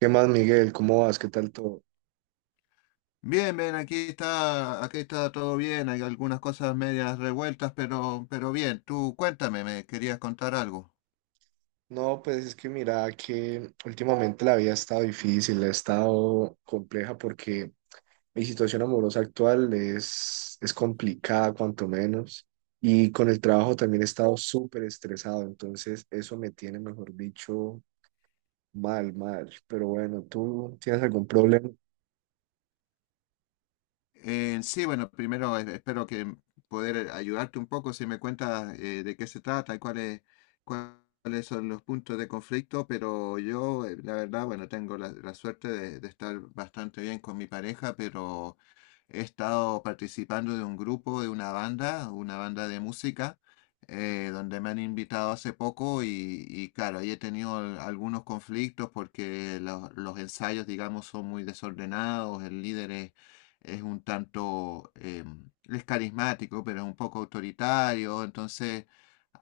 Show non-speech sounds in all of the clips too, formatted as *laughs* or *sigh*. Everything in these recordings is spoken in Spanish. ¿Qué más, Miguel? ¿Cómo vas? ¿Qué tal todo? Bien, bien, aquí está todo bien, hay algunas cosas medias revueltas, pero bien, tú cuéntame, me querías contar algo. No, pues es que mira que últimamente la vida ha estado difícil, ha estado compleja porque mi situación amorosa actual es complicada, cuanto menos. Y con el trabajo también he estado súper estresado, entonces eso me tiene, mejor dicho, mal. Pero bueno, ¿tú tienes algún problema? Sí, bueno, primero espero que poder ayudarte un poco si me cuentas de qué se trata y cuáles son los puntos de conflicto, pero yo, la verdad, bueno, tengo la suerte de estar bastante bien con mi pareja, pero he estado participando de un grupo, de una banda de música, donde me han invitado hace poco y claro, ahí he tenido algunos conflictos porque los ensayos, digamos, son muy desordenados, el líder es un tanto, es carismático, pero es un poco autoritario, entonces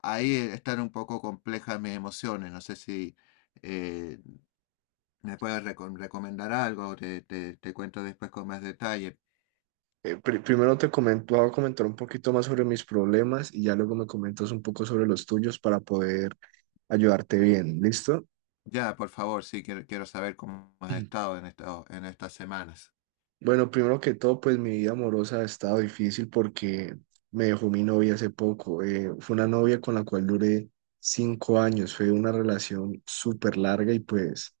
ahí están un poco complejas mis emociones, no sé si... eh, ¿Me puedes recomendar algo? Te, te cuento después con más detalle. Primero te comento, voy a comentar un poquito más sobre mis problemas y ya luego me comentas un poco sobre los tuyos para poder ayudarte bien, ¿listo? Ya, por favor, sí, quiero, quiero saber cómo has *clears throat* estado en en estas semanas. Bueno, primero que todo, pues mi vida amorosa ha estado difícil porque me dejó mi novia hace poco. Fue una novia con la cual duré 5 años. Fue una relación súper larga y pues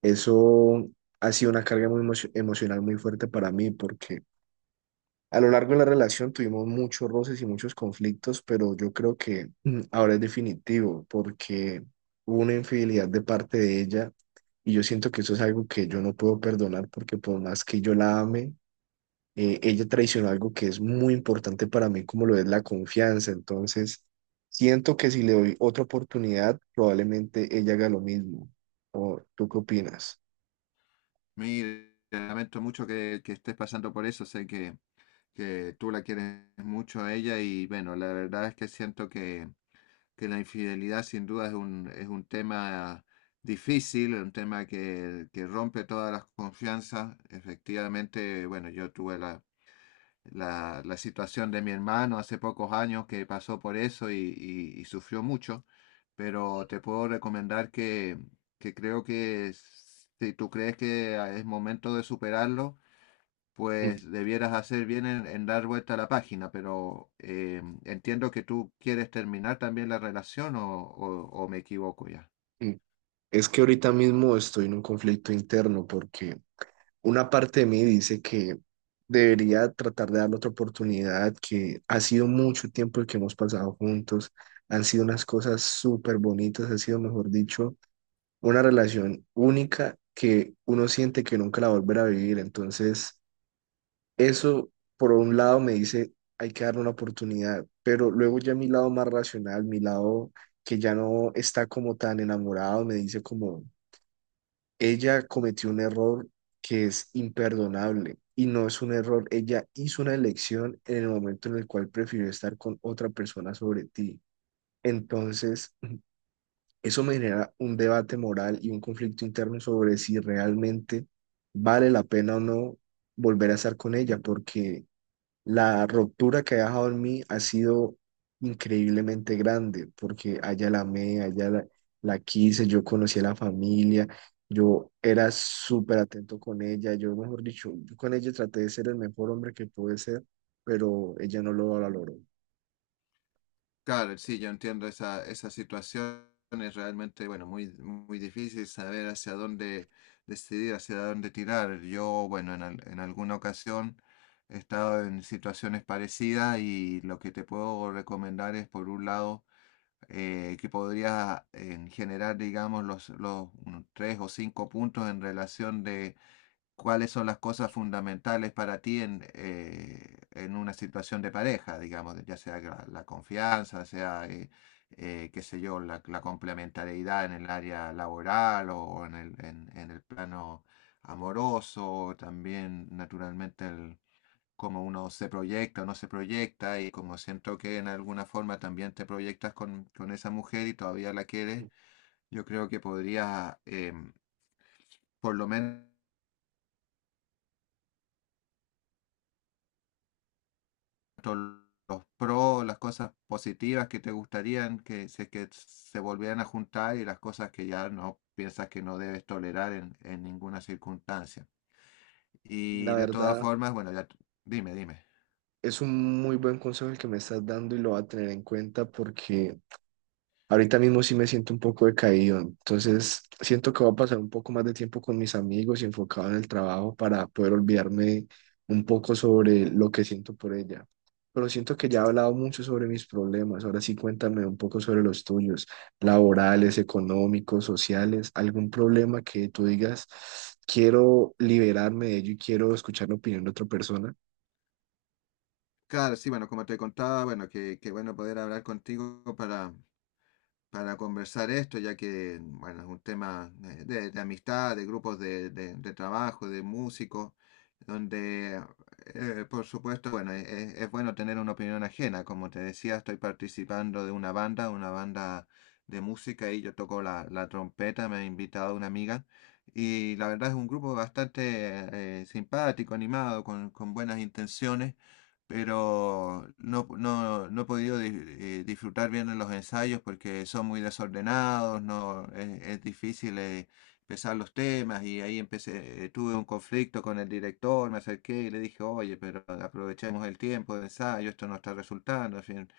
eso ha sido una carga muy emocional muy fuerte para mí porque a lo largo de la relación tuvimos muchos roces y muchos conflictos, pero yo creo que ahora es definitivo porque hubo una infidelidad de parte de ella y yo siento que eso es algo que yo no puedo perdonar porque por más que yo la ame, ella traicionó algo que es muy importante para mí, como lo es la confianza. Entonces, siento que si le doy otra oportunidad, probablemente ella haga lo mismo. ¿O tú qué opinas? Mire, lamento mucho que estés pasando por eso, sé que tú la quieres mucho a ella y bueno, la verdad es que siento que la infidelidad sin duda es un tema difícil, un tema que rompe todas las confianzas. Efectivamente, bueno, yo tuve la situación de mi hermano hace pocos años que pasó por eso y, y sufrió mucho, pero te puedo recomendar que creo que si tú crees que es momento de superarlo, Mm, pues debieras hacer bien en dar vuelta a la página, pero entiendo que tú quieres terminar también la relación o, o me equivoco ya. mm. Es que ahorita mismo estoy en un conflicto interno porque una parte de mí dice que debería tratar de darle otra oportunidad, que ha sido mucho tiempo el que hemos pasado juntos, han sido unas cosas súper bonitas, ha sido, mejor dicho, una relación única que uno siente que nunca la volverá a vivir. Entonces, eso por un lado me dice, hay que darle una oportunidad, pero luego ya mi lado más racional, mi lado que ya no está como tan enamorado, me dice como, ella cometió un error que es imperdonable. Y no es un error, ella hizo una elección en el momento en el cual prefirió estar con otra persona sobre ti. Entonces, eso me genera un debate moral y un conflicto interno sobre si realmente vale la pena o no volver a estar con ella, porque la ruptura que ha dejado en mí ha sido increíblemente grande, porque allá la amé, la quise, yo conocí a la familia, yo era súper atento con ella, yo, mejor dicho, yo con ella traté de ser el mejor hombre que pude ser, pero ella no lo valoró. Claro, sí, yo entiendo esa, esa situación. Es realmente, bueno, muy, muy difícil saber hacia dónde decidir, hacia dónde tirar. Yo, bueno, en, en alguna ocasión he estado en situaciones parecidas y lo que te puedo recomendar es, por un lado, que podrías generar, digamos, los unos tres o cinco puntos en relación de cuáles son las cosas fundamentales para ti en una situación de pareja, digamos, ya sea la confianza, sea, qué sé yo, la complementariedad en el área laboral o en el plano amoroso, también naturalmente el, cómo uno se proyecta o no se proyecta y como siento que en alguna forma también te proyectas con esa mujer y todavía la quieres, yo creo que podrías, por lo menos los pros, las cosas positivas que te gustarían que se volvieran a juntar y las cosas que ya no piensas que no debes tolerar en ninguna circunstancia. Y La de todas verdad, formas, bueno, ya dime, dime. es un muy buen consejo el que me estás dando y lo voy a tener en cuenta porque ahorita mismo sí me siento un poco decaído. Entonces, siento que voy a pasar un poco más de tiempo con mis amigos y enfocado en el trabajo para poder olvidarme un poco sobre lo que siento por ella. Pero siento que ya he hablado mucho sobre mis problemas. Ahora sí, cuéntame un poco sobre los tuyos, laborales, económicos, sociales, algún problema que tú digas, quiero liberarme de ello y quiero escuchar la opinión de otra persona. Claro, sí, bueno, como te contaba, bueno, que bueno poder hablar contigo para conversar esto, ya que, bueno, es un tema de amistad, de grupos de, de trabajo, de músicos, donde, por supuesto, bueno, es, bueno tener una opinión ajena. Como te decía, estoy participando de una banda de música, y yo toco la trompeta, me ha invitado una amiga, y la verdad es un grupo bastante simpático, animado, con buenas intenciones pero no, no, no he podido disfrutar bien en los ensayos porque son muy desordenados, no, es difícil empezar los temas y ahí empecé, tuve un conflicto con el director, me acerqué y le dije, oye, pero aprovechemos el tiempo de ensayo, esto no está resultando, en fin.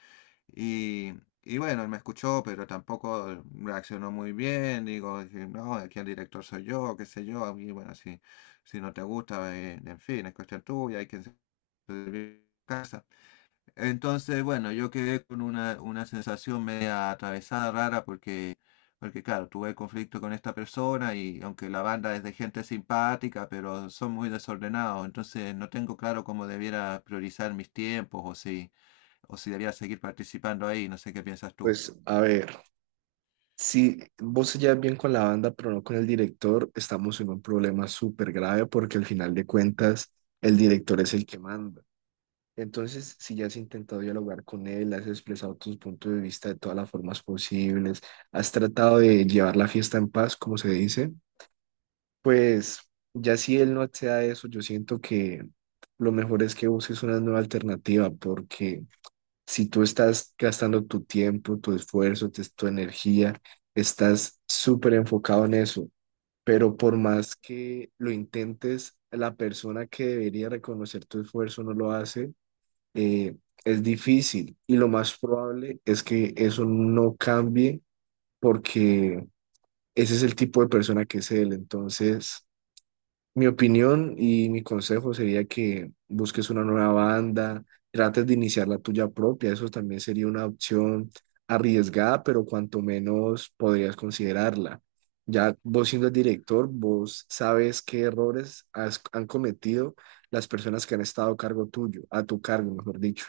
Y, y bueno, él me escuchó, pero tampoco reaccionó muy bien. Digo, dije, no, aquí el director soy yo, qué sé yo. Y bueno, si, si no te gusta, en fin, es cuestión tuya, hay que de casa. Entonces, bueno, yo quedé con una sensación media atravesada, rara, porque, porque claro, tuve conflicto con esta persona y aunque la banda es de gente simpática, pero son muy desordenados, entonces no tengo claro cómo debiera priorizar mis tiempos o si debiera seguir participando ahí, no sé qué piensas tú. Pues a ver. Si vos se llevas bien con la banda, pero no con el director, estamos en un problema súper grave porque al final de cuentas el director es el que manda. Entonces, si ya has intentado dialogar con él, has expresado tus puntos de vista de todas las formas posibles, has tratado de llevar la fiesta en paz, como se dice, pues ya si él no accede a eso, yo siento que lo mejor es que busques una nueva alternativa porque si tú estás gastando tu tiempo, tu esfuerzo, tu energía, estás súper enfocado en eso, pero por más que lo intentes, la persona que debería reconocer tu esfuerzo no lo hace, eh, es difícil y lo más probable es que eso no cambie porque ese es el tipo de persona que es él. Entonces, mi opinión y mi consejo sería que busques una nueva banda, trates de iniciar la tuya propia, eso también sería una opción arriesgada, pero cuanto menos podrías considerarla. Ya vos siendo el director, vos sabes qué errores han cometido las personas que han estado a cargo tuyo, a tu cargo, mejor dicho.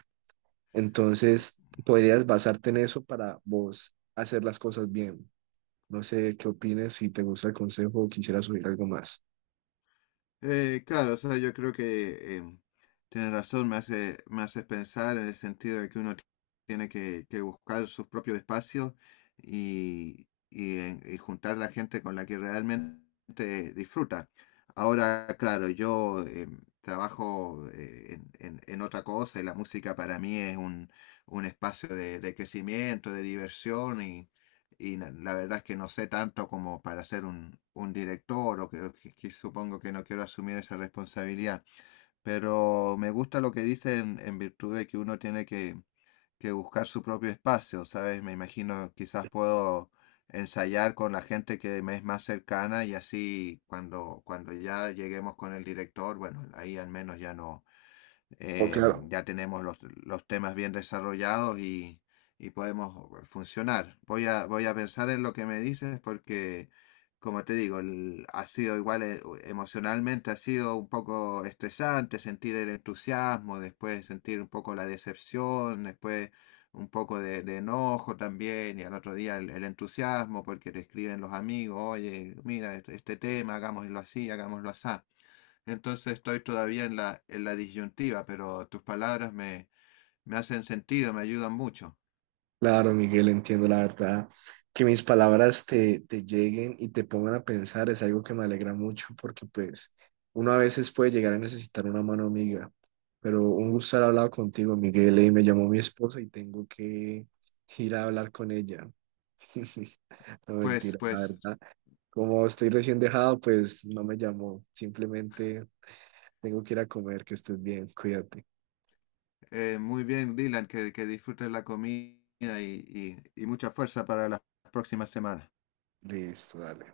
Entonces, podrías basarte en eso para vos hacer las cosas bien. No sé qué opinas, si te gusta el consejo o quisieras subir algo más. Claro, o sea, yo creo que tienes razón, me hace pensar en el sentido de que uno tiene que buscar sus propios espacios y, y juntar la gente con la que realmente disfruta. Ahora, claro, yo trabajo en, en otra cosa y la música para mí es un espacio de crecimiento, de diversión y la verdad es que no sé tanto como para ser un director o que, que supongo que no quiero asumir esa responsabilidad, pero me gusta lo que dicen en virtud de que uno tiene que buscar su propio espacio, ¿sabes? Me imagino quizás puedo ensayar con la gente que me es más cercana y así cuando, cuando ya lleguemos con el director, bueno, ahí al menos ya no Oh, eh, claro. ya tenemos los temas bien desarrollados y podemos funcionar. Voy a, voy a pensar en lo que me dices porque, como te digo, ha sido igual emocionalmente, ha sido un poco estresante sentir el entusiasmo, después sentir un poco la decepción, después un poco de enojo también y al otro día el entusiasmo porque te escriben los amigos, oye, mira, este tema, hagámoslo así, hagámoslo así. Entonces estoy todavía en la disyuntiva, pero tus palabras me, me hacen sentido, me ayudan mucho. Claro, Miguel, entiendo la verdad. Que mis palabras te, te lleguen y te pongan a pensar es algo que me alegra mucho porque pues uno a veces puede llegar a necesitar una mano amiga, pero un gusto haber hablado contigo, Miguel, y me llamó mi esposa y tengo que ir a hablar con ella. *laughs* No, Pues, mentira, la pues, verdad. Como estoy recién dejado, pues no me llamó. Simplemente tengo que ir a comer, que estés bien, cuídate. Muy bien, Dylan, que disfrutes la comida y mucha fuerza para las próximas semanas. Listo, dale.